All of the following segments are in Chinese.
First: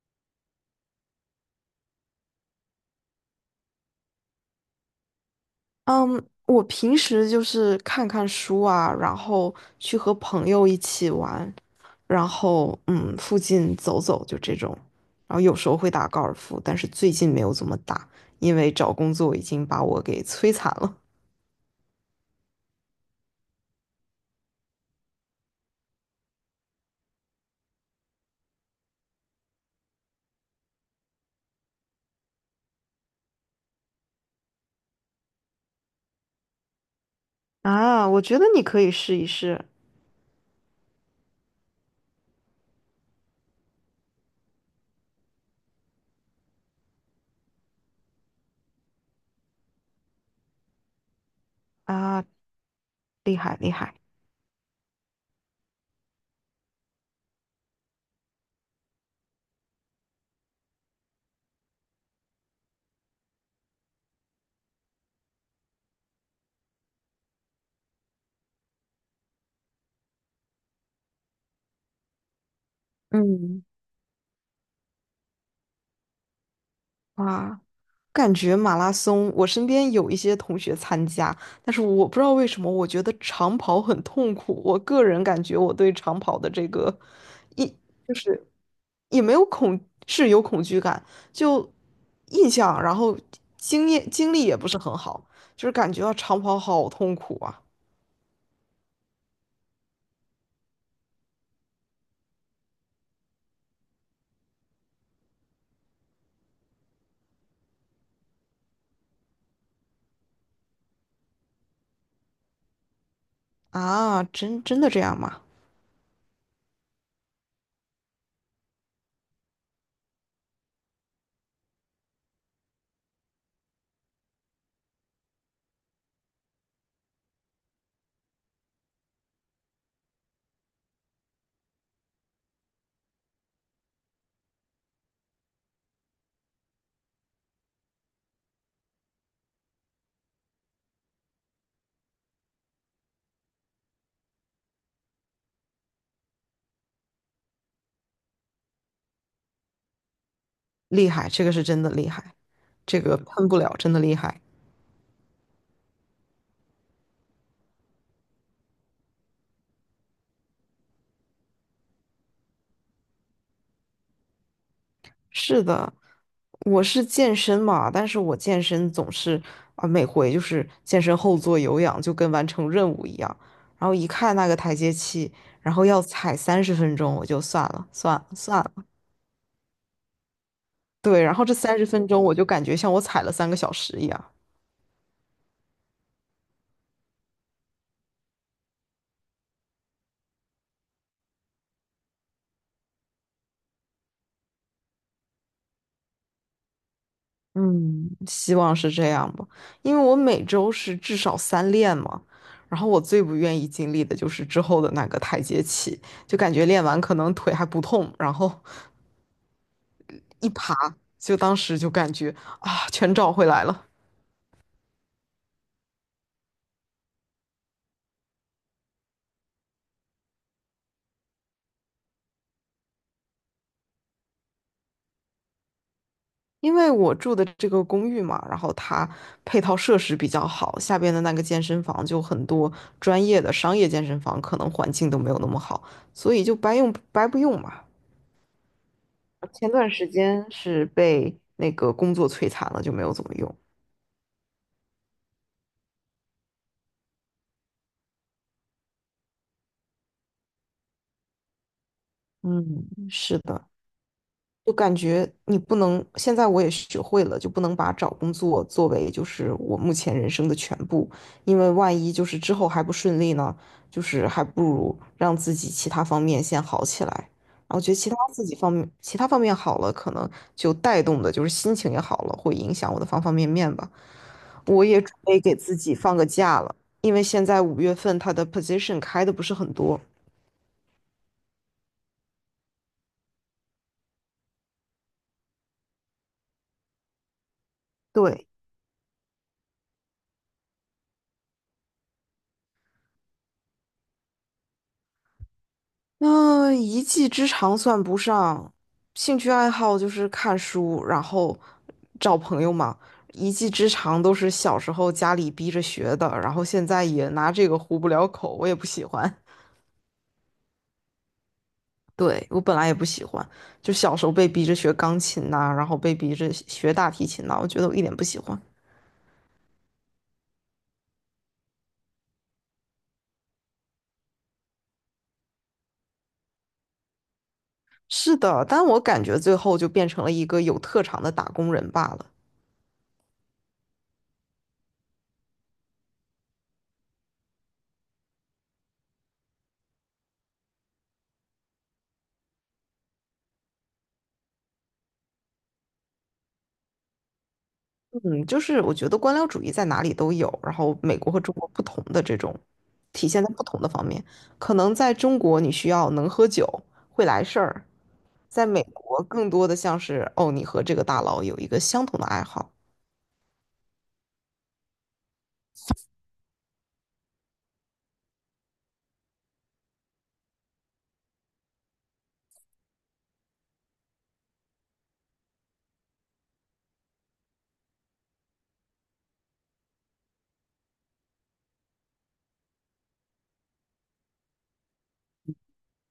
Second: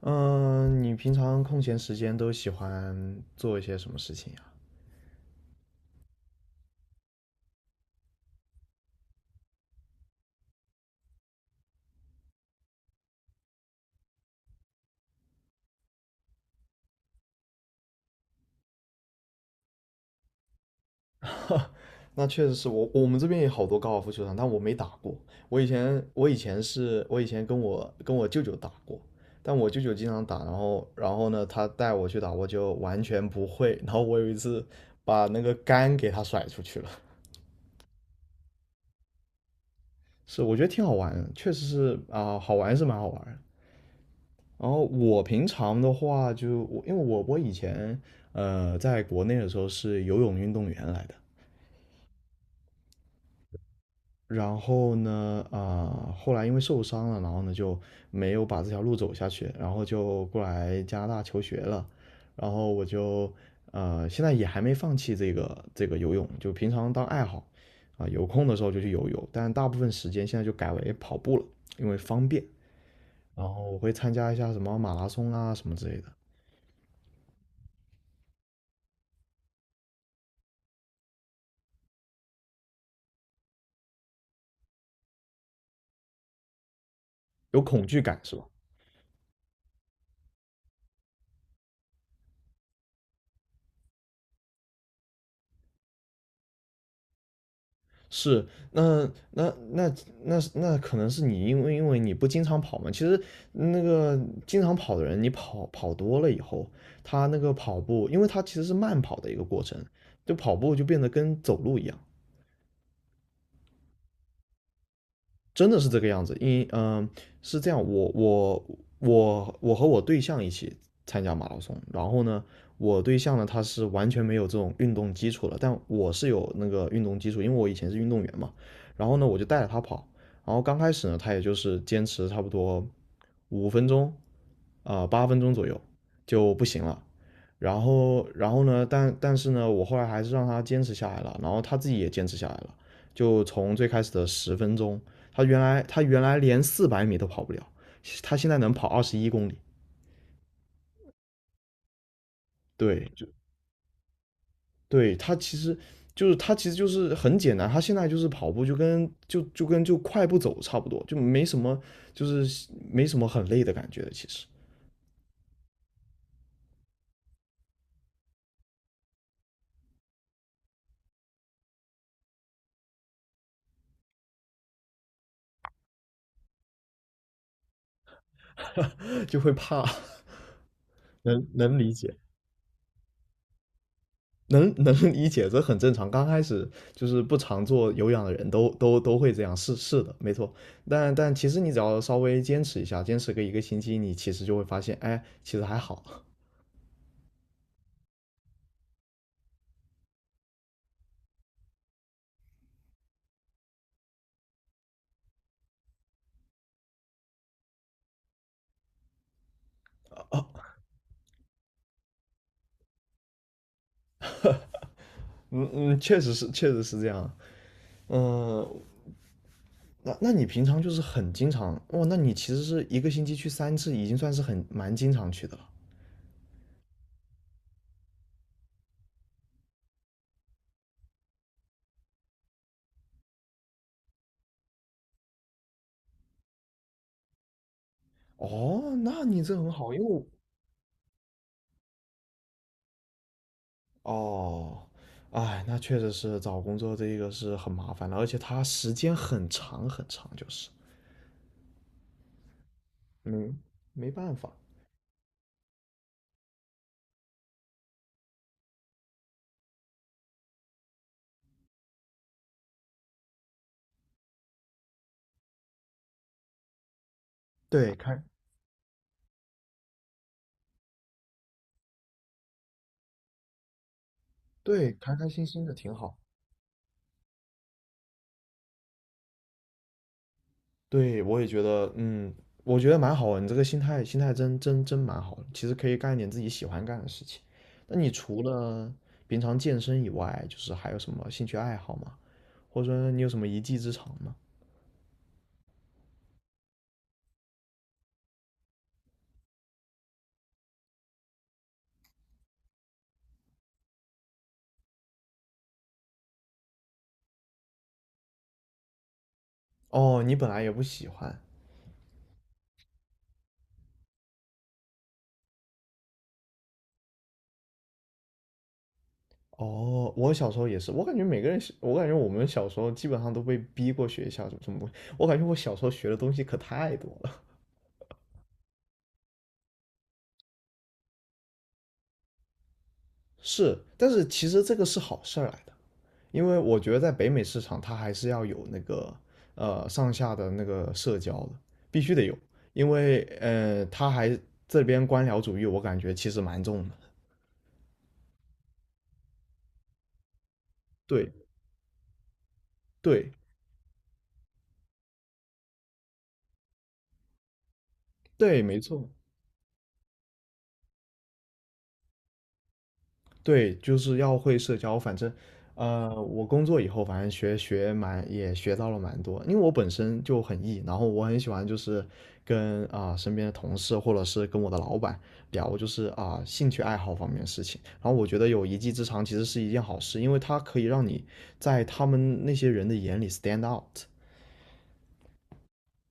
嗯，你平常空闲时间都喜欢做一些什么事情呀？嗯，我平时就是看看书啊，然后去和朋友一起玩，然后附近走走就这种，然后有时候会打高尔夫，但是最近没有怎么打，因为找工作已经把我给摧残了。那确实是我们这边也好多高尔夫球场，但我没打过。我以前跟我舅舅打过，但我舅舅经常打，然后呢，他带我去打，我就完全不会。然后我有一次把那个杆给他甩出去了。啊，我觉得你可以试一试是，我觉得挺好玩的，确实是啊，好玩是蛮好玩的。然后我平常的话就，我因为我以前在国内的时候是游泳运动员来的。啊，然后呢，后来因为受伤了，然后呢就没有把这条路走下去，然后就过来加拿大求学了。然后我就现在也还没放弃这个游泳，就平常当爱好，有空的时候就去游泳，但大部分时间现在就改为跑步了，因为方便。然嗯。后我会参加一下什么马拉松啊什么之类的。哇。感觉马拉松，我身边有一些同学参加，但是我不知道为什么，我觉得长跑很痛苦。我个人感觉我对长跑的这个有一恐惧就感是吧？是也没有恐，是有恐惧感，就印象，然后经验经历也不是很好，就是感觉到长跑好痛苦啊是，那那那那可能是你因为你不经常跑嘛。其实那个经常跑的人，你跑多了以后，他那个跑步，因为他其实是慢跑的一个过程，就跑步就变得跟走路一样。啊！真的这样吗？真的是这个样子，是这样，我和我对象一起参加马拉松。然后呢，我对象呢他是完全没有这种运动基础的，但我是有那个运动基础，因为我以前是运动员嘛。然后呢我就带着他跑，然后刚开始呢他也就是坚持差不多5分钟，啊，8、分钟左右就不行了。然后呢，但是呢，我后来还是让他坚持下来了，然后他自己也坚持下来了。就从最开始的10分钟，他原来连400米都跑不了，他现在能跑21公里。厉害，这个是真的厉害，这对，个喷不了，真的厉害。对他其实他其实就是很简单，他现在就是跑步就跟快步走差不多，就是没什么很累的感觉的其实。 是的，我是健身嘛，但是我健身总是啊，每回就是健身后做有氧，就跟完成任务一样。然后一看那个台阶器，然后要踩三十分钟，我就算了，算了，算了。就会怕。对，然后能这三能十理分解。钟我就感觉像我踩了3个小时一样。能 能理解，这很正常。刚开始就是不常做有氧的人都会这样，是是的，没错。但其实你只要稍微坚持一下，坚持个一个星期，你其实就会发现，哎，其实还好。嗯，希望是这样吧，因为我每周是至少三练嘛。然后我最不愿意经历的就是之后的那个台阶器，就感觉练完可能腿还不痛，然后哦，一爬，就当时就感觉啊，全找回来了。嗯嗯，确实是，确实是这样。嗯，那你平常就是很经常，哇哦，那你其实是一个星期去3次，已经算是很蛮经常去的了。因为我住的这个公寓嘛，然后它配套设施比较好，下边的那个健身房就很多专业的商业健身房，可能环境都没有那么好，所以就白用白不用嘛。哦，那你这前很段好，因为时我。间是被那个工作摧残了，就没有怎么用。哦，哎，那确实是找工作这个是很麻烦的，而且它时间很长很长，就是嗯，是没的。没办法。就感觉你不能，现在我也学会了，就不能把找工作作为就是我目前人生的全部，因为万一就是之后还不顺利呢，就是还不如让自己其他方面先好起来。然后觉对，得其他自己方面，其他方面好了，可能就带动的就是心情也好了，会影响我的方方面面吧。我对，也准开开备心给心的自挺己放好。个假了，因为现在5月份他的 position 开的不是很多。对，我也觉得，嗯，我觉得蛮好的，你这个心态真蛮好的。其实可以干一点自己喜欢干的事情。那你除对，了平常健身以外，就是还有什么兴趣爱好吗？或者说你有什么一技之长吗？那一技之长算不上，兴趣爱好就是看书，然后找朋友嘛。一技之长都是小时候家里逼着学的，然后现在也拿这个糊不了口，我也不喜欢。哦，你本来也不喜欢。对，我本来也不喜欢，就小时候被逼着学钢琴呐、然后被逼着学大提琴呐、我觉得我一点不喜欢。哦，我小时候也是，我感觉我们小时候基本上都被逼过学校什么什么东西。我感觉我小时候学的东西可太多了。是的，但我感觉最后就变成了一个有特长的打工人罢了。是，但是其实这个是好事儿来的，因为我觉得在北美市场，它还是要有那个上下的那个社交的，必须得有，因为这边官僚主义，我感觉其实蛮重的。嗯，就是我觉得官僚主义在哪里都有，然后美国对和中国不同的这种体对现在不同的方面。可能在中国你需要能喝酒，会来事儿，对，在没美错。国更多的像是哦，你和这个大佬有一个相同的爱好。对，就是要会社交。反正，我工作以后，反正蛮也学到了蛮多。因为我本身就很 E，然后我很喜欢就是跟身边的同事或者是跟我的老板聊，就是兴趣爱好方面的事情。然后我觉得有一技之长其实是一件好事，因为它可以让你在他们那些人的眼里 stand out。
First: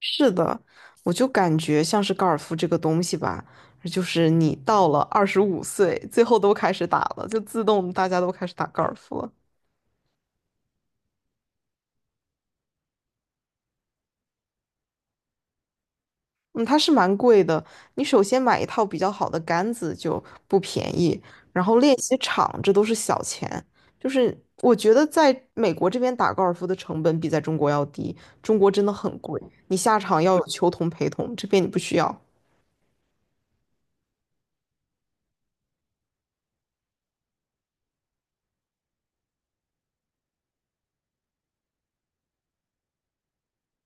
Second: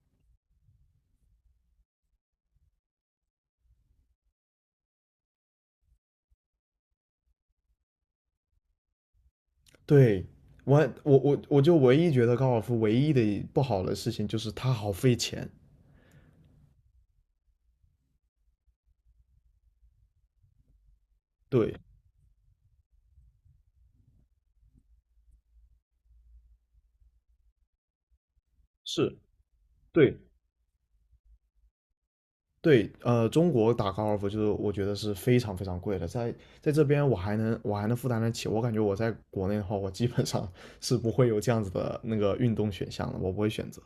是的，我就感觉像是高尔夫这个东西吧，就是你到了25岁，最后都开始打了，就自动大家都开始打高尔夫了。对，我我就唯一觉得高尔夫唯一的不好的事情就是它好费钱。嗯，它是蛮贵的。你首先买一套比较好的杆子就不便宜，然对，后练习场这都是小钱。就是我觉得在美国这边打高尔夫的成本比在中国要低，中国真的是，很贵，你下对，场要有球童陪同，这边你不需要。对，中国打高尔夫就是我觉得是非常非常贵的，在这边我还能负担得起，我感觉我在国内的话，我基本上 是不会有这样子的那个运动选项的，我不会选择。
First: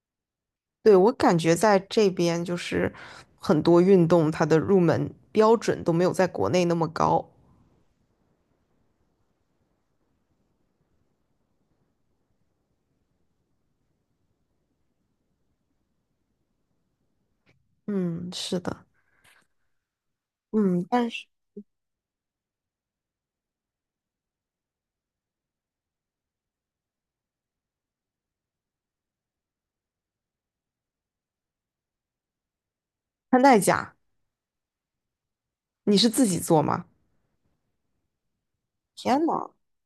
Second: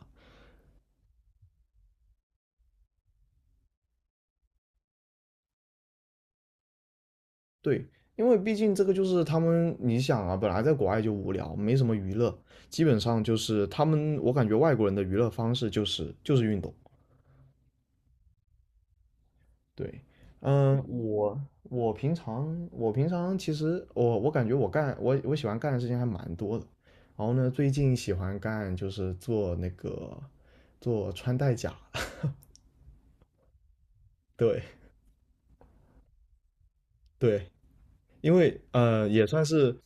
对，我感觉在这边就是很多运动它的入门标准都没有在国内那么高。对，因为毕竟这个就是他们，你想啊，本来在国外就无聊，没什么娱乐，基本上就是他们，我感觉外国人的娱乐方式就是运动。嗯，是的，对，嗯，嗯，但是我平常其实我感觉我喜欢干的事情还蛮多的。然后呢，最近喜欢干就是做那个做穿戴甲。穿戴甲对你是自己做吗？对，因为呃天也算呐，是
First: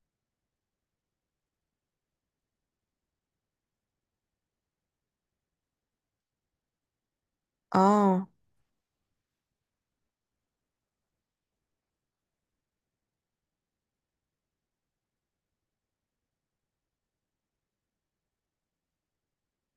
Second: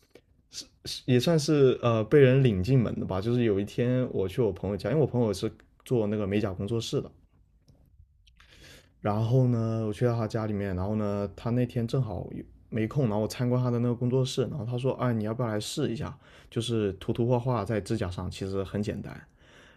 是是也算是呃被人领进门的吧，就是有一天我去我朋友家，因为我朋友是做那个美甲工作室的，哦。然后呢，我去到他家里面，然后呢，他那天正好没空，然后我参观他的那个工作室，然后他说，哎，你要不要来试一下？就是涂涂画画在指甲上，其实很简单。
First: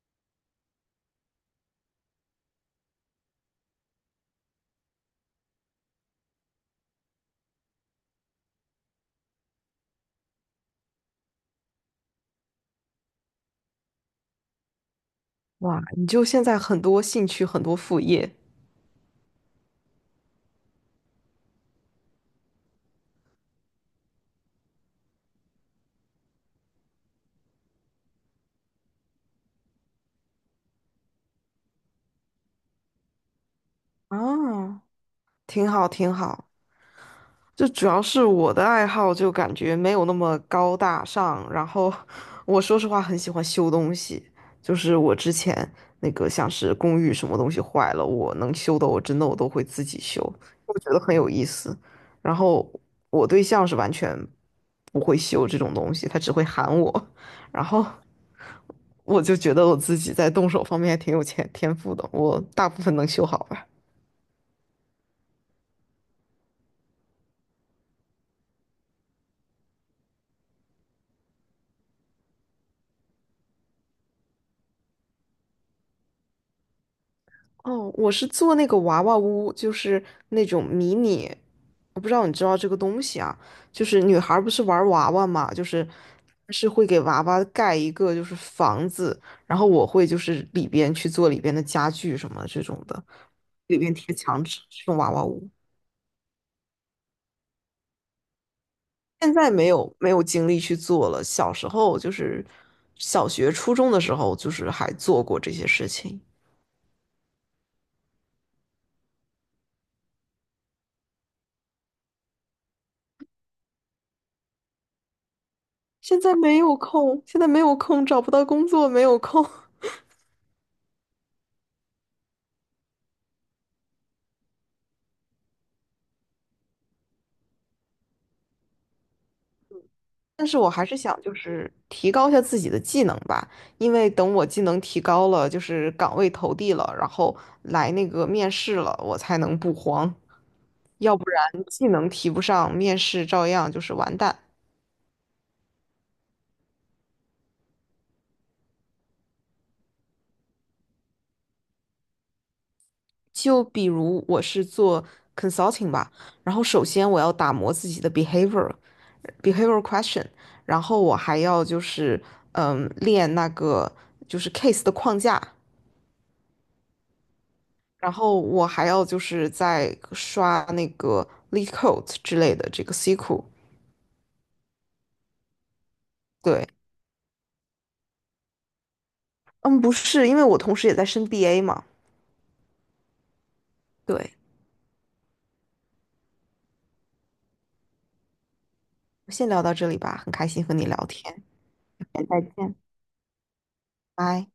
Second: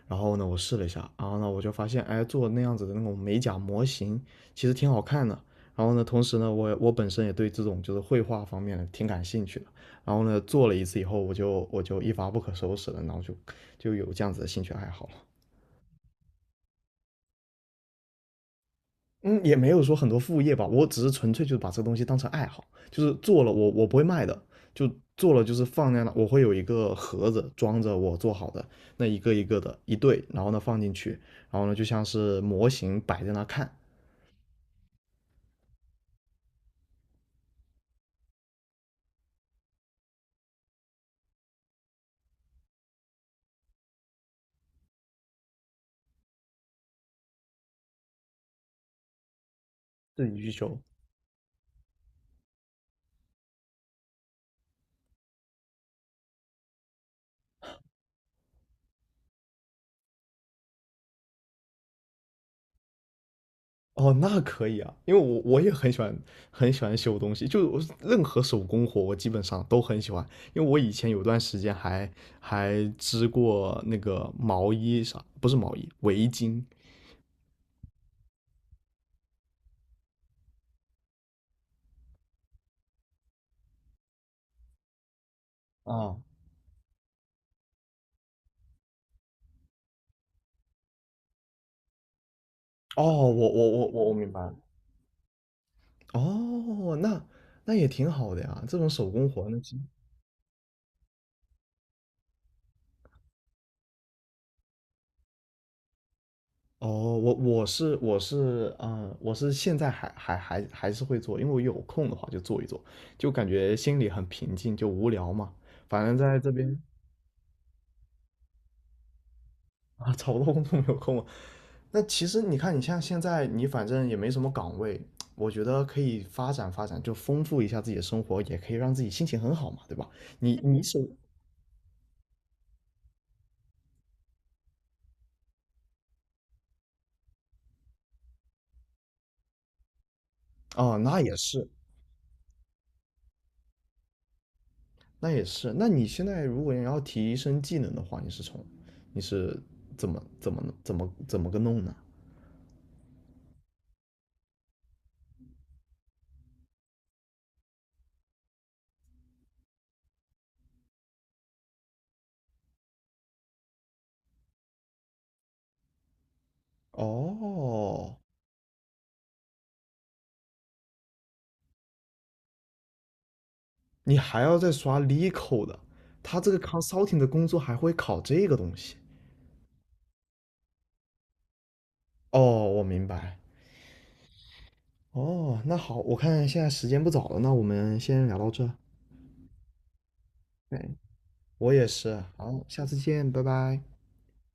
然后呢，我试了一下，然后呢，我就发现，哎，做那样子的那种美甲模型，其实挺好看的。然后呢，同时呢，我本身也对这种就是绘画方面的挺感兴趣的。然后呢，做了一次以后，我就一发不可收拾了，然后就有这样子的兴趣爱好了。哇，你就现在很多兴趣，很多副业嗯，也没有说很多副业吧，我只是纯粹就是把这个东西当成爱好，就是做了我不会卖的，就做了就是放在那，我会有一个盒子装着我做好的那一个一个的一对，然后呢放进去，然后呢就像是模型摆在那看。啊，挺好，挺好。就主要是我的爱好就感觉没有那么高大上，然后我说实话很喜欢修东西，就是我之前那个像是公寓什么东西坏了，我能修的我真的我都会自己修，自己去我修。觉得很有意思。然后我对象是完全不会修这种东西，他只会喊我，然后我就觉得我自己在动手方面还挺有天赋的，我大部分能修好吧。哦，那可以啊，因为我也很喜欢，很喜欢修东西，就我任何手工活我基本上都很喜欢，因为我以前有段时间还织过那个毛衣啥，不是毛衣，围巾。哦，我是做那个娃娃屋，就是那种迷你，我不知道你知道这个东西啊，就是女孩儿不是玩娃娃嘛，就是啊，是会给娃娃盖一个就是房子，然后我会就是里边去做里边的家具什么这种哦，的，我我里我边我我贴明白墙了。纸这种娃娃屋，哦，那也挺好的呀，这种手工现活在呢。没有没有精力去做了，小时候就是小学初中的时候就是还做过这些事情，哦，我是现在还还还还是会做，因为我有空的话就做一做，就感觉心里很平静，就无聊嘛。反正现在在这没有边。空，现在没有空，找不到工作，没有空。啊，找不到工作没有空嘛。那其实你看，你像现在你反正也没什么岗位，我觉得可以发展发展，就丰富一下自己的生活，也可以让自己心情很好嘛，对吧？但是你我你还是手想就是提高一下自己的技能吧，因为等我技能提高了，就是岗位投递了，然后来那个面试了，我才能不慌，啊，要那不也然是，技能提不上，面试照样就是完蛋。那也是。那你现在如果你要提升技能的话，你是怎么个弄呢？就比如我是做 consulting 吧，然后首先我要打磨自己的 behavior question，然后我还要就是练那个就是 case 的框架，然哦，后我还要就是在刷那个 LeetCode 之类的这个 C q L 你还要再刷 LeCo 的，他这个 对，consulting 的工作还会考这个东西。嗯，不是，因为我同时也在升 BA 嘛。哦，我明白。对，哦，那好，我看现在时间不早了，那我们先聊到这。先聊到这里吧，很开心和你对，聊天，我也是。再好，见，下次见，拜拜。拜。